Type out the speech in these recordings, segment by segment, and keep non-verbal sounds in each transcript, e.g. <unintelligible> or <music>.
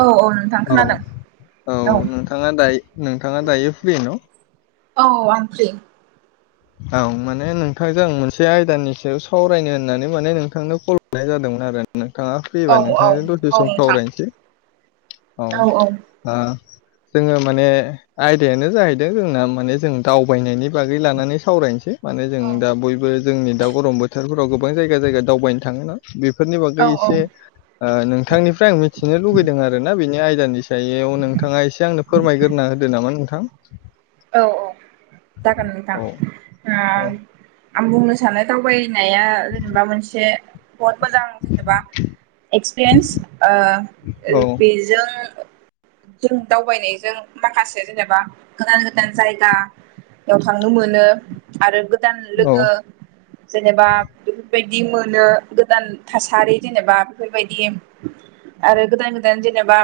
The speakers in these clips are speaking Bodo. औ औ खोनादों औ औ नोंथाङा दायो नोंथाङा दायो फ्रि न' औ आं फ्रि औ माने नोंथांजों आं मोनसे आयदानि सायाव सावरायनो होननानै माने नोंथांनो कल हरनाय जादोंमोन आरो नोंथाङा औ फ्रिबा औ नोंथांजों दसे औ सम नोंथां सावरायनोसै औ जोंङो माने आयदायानो जाहैदों जोंना माने जों दावबायनायनि बागै लानानै सावरायनोसै माने जों दा बयबो जोंनि दा गरम बोथोरफोराव गोबां जायगा जायगा दावबायनो थाङोना बे बेफोरनि औ बागै एसे नोंथांनिफ्राय आं मिथिनो लुुबैदों आरोना बेनि आइ सायाव नोंथाङा एसे आंनो फोरमायग्रोना होदो नामा नोंथां औ औ जागोन नोंथां औ औ आं बुंनो सानो दावबाइ फैनाया जेनेबा मोनसे बहुत मोजां जेनेबा एक्सपिरियेन्स औ बेजों जों दावबायनायजों माखासे जेनेबा गोदान गोदान गोदान जायगायाव थांनो मोनो आरो गोदान लोगो जेनेबा बेफोरबायदि बिदि मोनो गोदान थासारि जेनेबा बेफोरबायदि आरो गोदान गोदान जेनेबा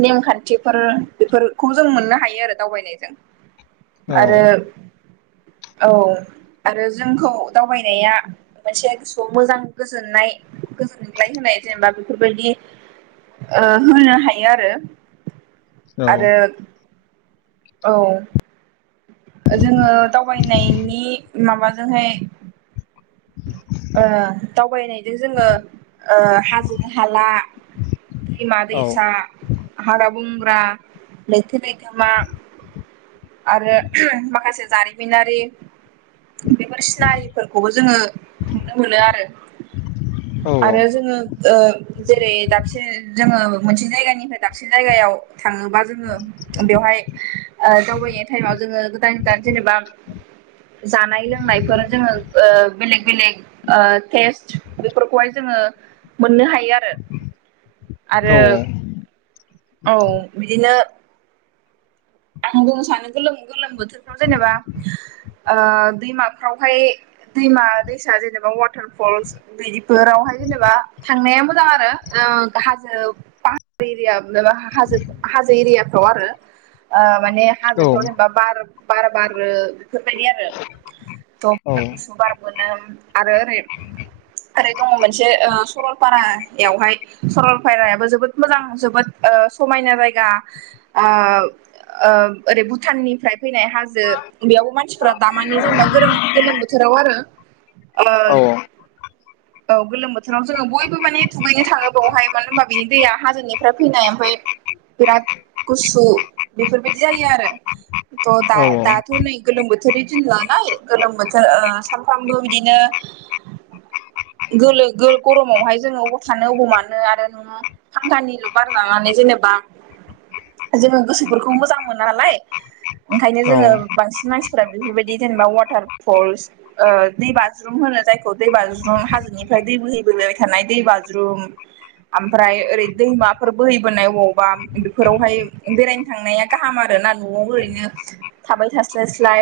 नेमखान्थिफोर बेफोरखौ जों मोननो हायो आरो दावबायनायजों आरो औ आरो जोंखौ दावबायनाया मोनसेया गोसोआव मोजां गोजोननाय गोजोनग्लाय होनाय जेनेबा बेफोरबायदि होनो हायो आरो आरो औ जोङो दावबायनायनि माबाजोंहाय दावबायनायजों जोङो हाजो हाला हमा दैसाा ह लैथो लैथोमा आरो मसे जारिमिनारि बेफोर सिनारिफोरखौबो जोङो नुनो मोनो आरो आरो जोङो जेरै दाबसे जोङो मोनसे जायगानिफ्राय दाबसिन जायगायाव थाङोबा जोङो बेवहाय दावबायनाय टाइमाव जोङो गोदान गोदान जेनेबा जानाय लोंनायफोर जोङो बेलेग बेलेग स् बेफोरखौहाय जोङो मोननो हायो आरो आरो औ बिदिनो जों सानो गोलोम बोथोरफ्राव जेनेबा दैमाफ्रावहाय दैमा दैसा जेनेबा वाटार फलस दैनि बावहाय जेनेबा थांनाया मोजां आरो हाजो पाहार एरिया मबााजो हाजो एरियाफ्राव आरो माने हाजोफ्राव जेनेबा बार बार, बार बेफोरबायदि आरो द बार गुसु बार मोनोम आरो ओरै ओरै दं'मोनसे सरलाराहाय सरलाराबो जोबो मोजां जबो समाय <unintelligible> आह ओ ओरै भुटाननिफ्राय फैनाय हाजो बेयावबो मानसिफ्रा दामानि जेनोबा गोलोम बोथोराव आरो आ औ गोलोम बोथोराव जोङो बयबो माने दुगैनो थाङो। बेावहाय मानो होनबा बिनि दैया हाजोनिफ्राय फैनाय ओमफ्राय बिराथ गुसु बेफोरबायदि जायो आरो थ' दा दाथ' नै गोलोम बोथोर बोथोरनि दिन लानाय गोलोम बोथोर सानफ्रामबो बिदिनो आ, गोल गरमावहाय जोङो अबाव थानो अबाव मानो आरो नोङो फांखानिल' बार लानानै जेनेबा जोङो गोसो बेफोरखौ मोजां मोनो नालाय ओंखायनो जोङो बांसिन मानसिफोरा बेफोरबायदि जेनेबा वाटार फलस दै बाज्रुम होनो जायखौ दै बाज्रुम हाजोनिफ्राय दै- दै बोहै बबोबाय थानाय दै बाज्रुम ओमफ्राय ओरै दैमाफोर बोहैबोनाय बबावबा बेफोरावहाय बेरायनो थांनाया गाहाम आर ना न'आव ओरैनो थाबाय थास्लायस्लाय।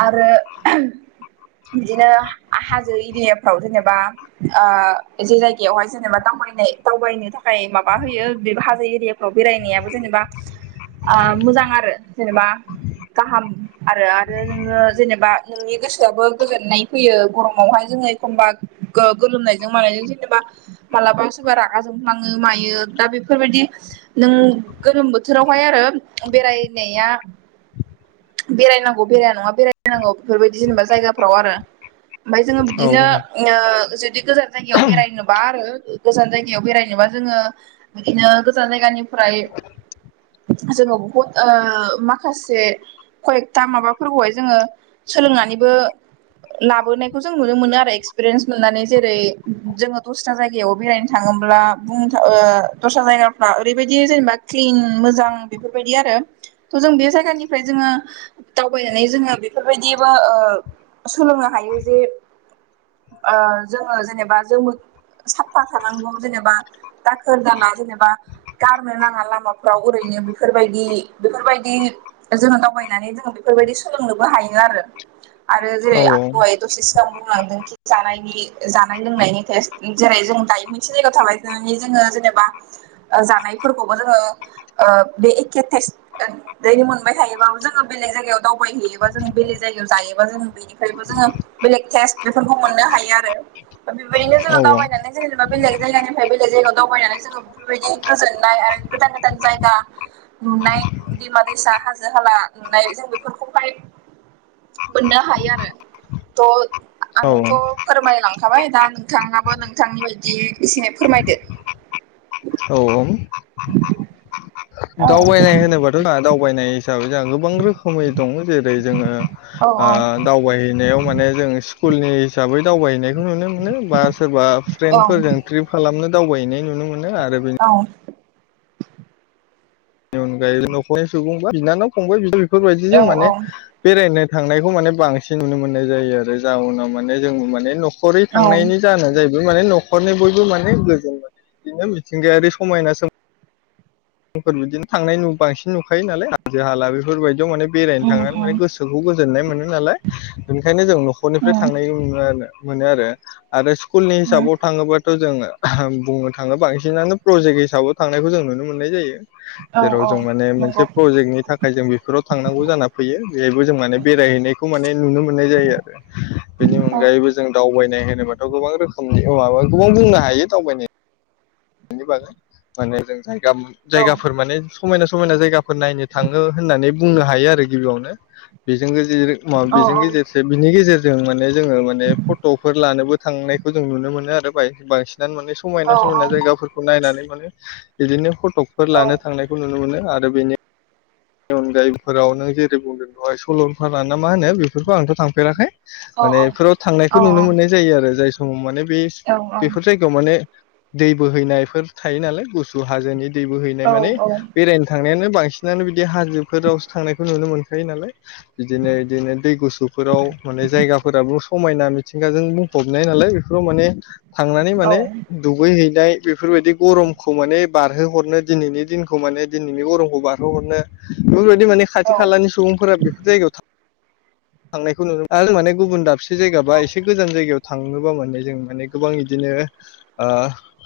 आरो बिदिनो हाजो एरियाफ्राव जेनेबा ओ जे जायगायावहाय जेनेबा द दावबायनो थाखाय माबा होयो बे हाजो एरियाफ्राव बेरायनायाबो जेनेबा मोजां आरो जेनेबा गाहाम आरो आरो नोङो जेनेबा नोंनि गोसोआबो गोजोननाय फैयो गरमावहाय जों जोङो एखमबा गोलोमनायजों मानायजों जेनेबा मालाबा सोरबा रागा जोंफ्लाङो मायो दा बेफोरबायदि नों गोलोम बोथोरावहाय आरो बेरायनाया बेरायनांगौ बेराया नङा बेरायनांगौ बेफोरबायदि जेनेबा जायगाफ्राव आरो। ओमफफ्राय जोङो बिदिनो जुदि गोजान जायगायाव बेरायनोबा आरो गोजान जायगायाव बेरायनोबा जोङो बिदिनो गोजान जायगानि निफ्राय जोङो बहुद माखासे खयकथा माबाफोरखौहाय जोङो सोलोंनानैबो लाबोनायखौ जों नुनो मोनो आरो एक्सपिरियेन्स मोननानै जेरै जोङो दस्रा जायगायाव बेरायनो थाङो। थाङोब्ला बुंनो थाङ दस्रा जायगाफ्रा ओरैबायदि जेनेबा क्लिन मोजां बेफोरबायदि आरो थ' जों बे जायगानिफ्राय जोङो दावबायनानै जोङो बेफोरबायदि सोलोंनो हायो जे जोङो जेनेबा जों साफा थानांगौ जेनेबा दाखोर दाला जेनेबा गारनो नाङा लामा फाव ओरैनो बेफोरबायदि बेफोरबायदि जोङो दावबायनानै जोङो बेफोरबायदि सोलोंनोबो हायो <unintelligible> जेरै <unintelligible> <unintelligible> <unintelligible> बुंलांदों जानायनि जानाय लोंनायनि टेस् जेरै जों दायो मोनसे जायगायाव थाबायनानै जोङो जेनेबा जानायफोरखौबो जोङो बे एके तेस मोनबाय थायोबाबो जोङो बेलेग जायगायाव दावबायहैयोबा जों बेलेग जायगायाव जायोबा जो बेनिफ्रायबो जोङो बेलेग टेस्ट बेफोरखौ मोननो हायो आरो। बेबायदिनो जोङो दावबायनानै जेनेबा बेलेग जायगानिफ्राय बेलेग जायगायाव दावबायनानै जोङो बेफोरबायदि गोजोननाय गोदान गोदान जायगा नुनाय दैमा दैसा हाजो हाला नुनाय जों बेफोरखौहाय बोननो हायो आरो थ' औ आंथ' फोरमायलांखाबाय दा नोंथाङाबो नोंथांनि बायदि एसे फोरमायदो। औ <inaudible> औ दावबायनाय होनोबाथ' ना दावबायनाय हिसाबै जा गोबां रोखोमै दङ जेरै जोङो ओ औ औ दावबायनायाव माने जों स्कुलनि हिसै दावबायहैनायखौ नुनो मोनो बा सोरबा औ उम फ्रेन्दफोरजों टिप खालामनो दावबायहैनाय नुनो मोनो आरो बे बनि अनगायै न'खरनि सुबुं बा बिनानाव फंबाय बिदा बेफोरबायदि जों माने बेरायनो थांनायखौ माने बांसिन नुनो मोननाय जायो आरो जाउनाव माने जों माने न'ख खरै उम थांनायनि जाना जाहैबाय माने न' खरननि बयबो माने गोजो मोनो बिदिनो मिथिंगायारि समायना सोम मफोर बिदिनो थांनाय बांसिन नुखायो नालाय हाजो हाला बेफोरबायदियाव माने बेरायनो थाङा माने गोसोखौ गोजोननाय मोनो नालाय बेनिखायनो जों न'खरनिफ्राय थांनाय उम नैनो मोनो आरो। मोनोआरो आरो स्कुलनि उम हिसाबाव थाङोबाथ' जोङो बुंनो थाङोब बांसिनानो प्रजेक्ट हिसाबै थांनायखौ जों नुनो मोननाय जायो। औ जेराव औ जों माने नंगौ मोनसे प्रजेक्टनि थाखाय जों बेफोराव थांनांगौ जाना फैयो बेहायबो जों माने बेरायहैनाय खौ माने नुनो मोननाय जायो आरो। बेनि औ अनगायैबो जों दावबायनाय होनोबाथ' गोबां रोखोमनि वाबा गोबां बुंनो हायो दावबायनो नि बागोय माने जों जायगाम- औ जायगाफोर माने समायना समायना जायगाफोर नायनो थाङो होननानै बुंनो हायो आरो गिबियावनो बेजोंनो जेर म औ बेजों गेजेरसे बिनि गेजेरजों माने जोङो माने फट'फोर लानोबो थांनायखौ जों नुनो मोनो आरो बाय-बांसिन। दान माने औ समायना समायना जायगाफोरखौ नायनानै माने बिदिनो फटकफोर लानो थांनायखौ नुनो मोनो आरो बेनि अनगायैफोराव नों जेरै बुंदों दहाय सलनफारा ना मा होनो बेफोरखौ आंथ' थांफेराखै। माने औ बेफोराव थांनायखौ नुनो मोननाय जायो आरो जाय समाव माने बे बेफोर जायगायाव माने दै बोहैनायफोर थायो नालाय गुसु हाजोनि दै बो हैैनाय माने बेरायनो थांनायानो बांसिनानो बि बि हाजोफोरावसो थांनायखौ नुनो मोनखायो नालाय बिदिनो बिदिनो दै गुसुफोराव माने जायगा फोराबो समायना मिथिंगाजों बुंफबनाय नालाय बेफोराव माने थांनानै माने दुगै है दाय बेफोरबायदि गरमखौ माने बारहोहरनो दिनैनि दिनखौ माने दिनैनि गरमखौ बारहोहरनो बेफोरबायदि माने खाथि खालानि सुबुंफोरा बेफोर जायगायाव थां थांनायखौ नुगो आरो माने गुबुन दाबसे जायगा बा एसे गोजान जायगायाव थाङोबा माने जों माने गोबां इदिनो ओ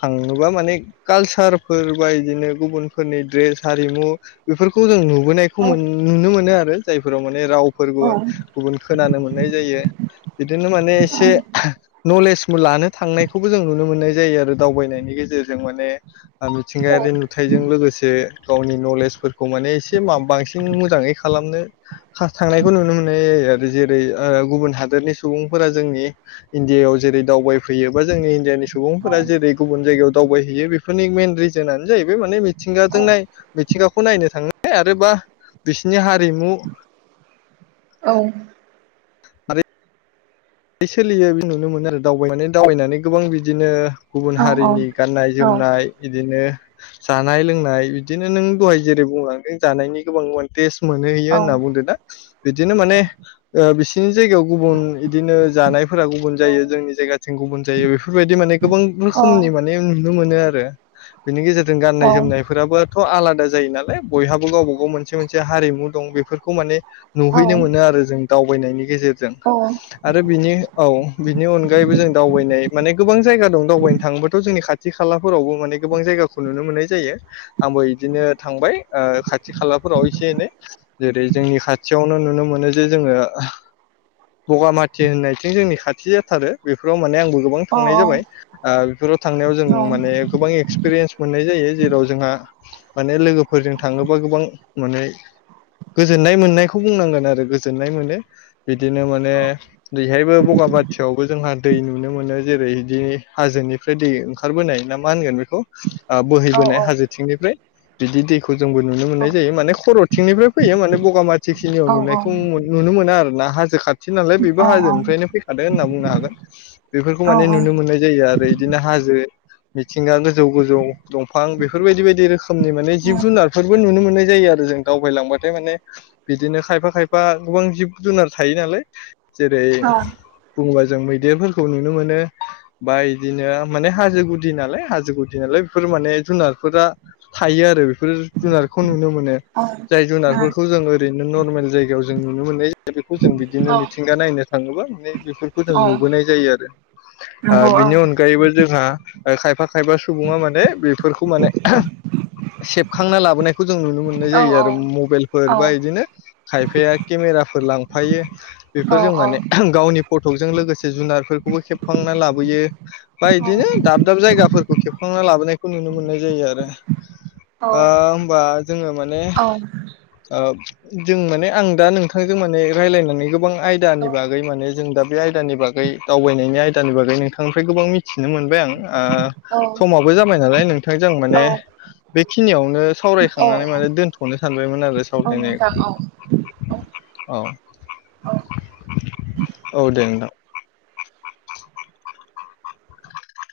थांनोबा माने कालसारफोर बादिनो गुबुनफोरनि द्रेस हारिमु बेफोरखौ जों नुबोनायखौ मोन नुनो मोनो आरो जायफोराव मान रावफोरबो गुबुन खोनानो मोननाय जायो। बिदिनो माने एसे नलेज लानो थांनायखौबो जों नुनो मोननाय जायो आरो दावबायनायनि गेजेरजों माने मिथिंगायारि नुथायजों लोगोसे गावनि नलेज खौ माने एसे बांसिन मोजाङै खालामनो थांनायखौ नुनो मोननाय जायो आरोश जेरै गुबुन हादोरनि सुबुंफोरा जोंनि इन्डि याव जेरै दावबायफैयो बा जोंनि इण्डियानि सु सुबुंफोरा जेरै गुबुन जायगायाव दावबायहैयो बेफोरनि मेन रिजोनानो जाहैबाय माने मिथिंगाजों नाय मिथिंगाखौ नायनो थाङो आरो बा बिसोरनि हारि हारिमु औ आरि बे सोलियो बे नुनो मोनो आरो दावबायनानै दावबायनानै गोबां बिदिनो गुबुन हारिनि गाननाय जोमनाय बिदिनो जानाय लोंनाय बिदिनो नों दहाय जेरै बुंलांदों जानायनि गोबां मन्टेस मोनहोहैयो होनना बुंदो दा बिदिनो माने बिसिनि ओ जायगायाव गुबुन बिदिनो जानायफोरा गुबुन जायो जोंनि जायगाथिं गुबुन जायो बेफोरबायदि माने गोबां रोखोमनि माने नुनो मोनो आ रो बिनि गेजेरजों गाननाय जोमनायफोराबोथ' आला दा जायो नालाय बयहाबो गावबा गाव मोनसे मोनसे हारिमु दं बेफोरखौ माने नुहैनो मोनो आरो जों दावबायनायनि गेजेरजों आरो बिनि औ बिनि अनगायैबो जों दावबायनाय माने गोबां जायगा दं दावबायनो थाङोबाथ' जोंनि खाथि खा खालाफोरावबो माने गोबां जायगाखौ नुनो मोननाय जायो आंबो बिदिनो थांबाय ओ खाथि खालाफोराव एसे एनै जेरै जोंनि खाथियावनो नुनो मोनो जे जोंङो बगामा थि होननायथिं जोंनि खाथि जाथारो बेफोराव माने आं बोगोबां थांनाय जाबाय ओ बेफोराव थांनायाव जों माने गोबां एक्सपिरियेन्स मोननाय जायो जेराव जोंहा माने लोगोफोरजों थाङोबा गोबां माने गोजोननाय मोननायखौ बुंनांगोन आरो गोजोननाय मोनो बिदिनो माने बेबो बगाबाथियावबो जोंहा दै नुनो मोनो जेरै बिदि हाजोनिफ्राय दै ओंखारबोनाय ना मा होन होनगोन बेखौ ओ बोहैबोनाय हाजोथिंनिफ्राय बिदि दैखौ जोंबो नुनो मोननाय जायो माने खर'थिंनिफ्राय फैयो माने बगामाथिखिनियाव नुनायखौ नुनो मोना आरोना। हाजो खाथि नालाय बे बो होफ्रायनो फैखादों होनना बुंनो हागोन बेफोरखौ माने नुनो मोननाय जायो आरो बिदिनो हाजो मिथिंगा गोजौ गोजौ दंफां बेफोरबायदि बायदि रोखो खोमनि माने जिब जुनारफोरबो नुनो मोननाय जायो आ जों दावबायलांबाथाय माने बिदिनो खायफा खायफा गोबां जिब जुनार थायो नालाय जेरै औ बुङोबा जों मैदेरफोरखौ नुनो मोनो बा इदिनो माने हाजो गुदि नालाय हाजो गुदि नालाय बेफोर माने जुनारफोरा थायो आरो बे बफोर जुनारखौ नुनो मोनो औ जाय जुनारफोरखौ जों ओरैनो नर्मेल जायगायाव जों नुनो मोननाय बेखौ जों बिदिनो औ मिथिंगा नायनो थाङोब्ला माने बेफोरखौ जों औ नुबोनाय जायो आरो नंगौ ओ औ बिनि अनगायैबो जोंहा खायबा सुबुङा माने बेफोरखौ माने सेबखांना लाबोनायखौ जों नुनो मोननाय औ जायो आरो मबाइलफोर औ बा बिदिनो खायफाया केमे राफोर लांफायो औ औ बेफोरजों माने गावनि फटकजों लोगोसे जुनार बा इदिनो दाब दाब जायगाफोरखौ खेबखांना लाबोनायखौ नुनो मोननाय जायो आरो। औ ओ होबा जोंङो माने ओ जों माने आं दा नोंथांजों माने रायज्लायनानै गोबां आयदानि औ बागै माने जों दा दानि बागै दावबायनायनि आयदानि बागै नोंथांनिफ्राय गोबां मिथिनो मोनबाय आं ओ समाबो जाबाय नालाय नोंथांजों माने बेखिनियावनो औ सावरायखांनानै माने दोनथ'नो सानबायमोन आरो औ नोंथां सावरायनायखौ औ औ औ औ दे नोंथां।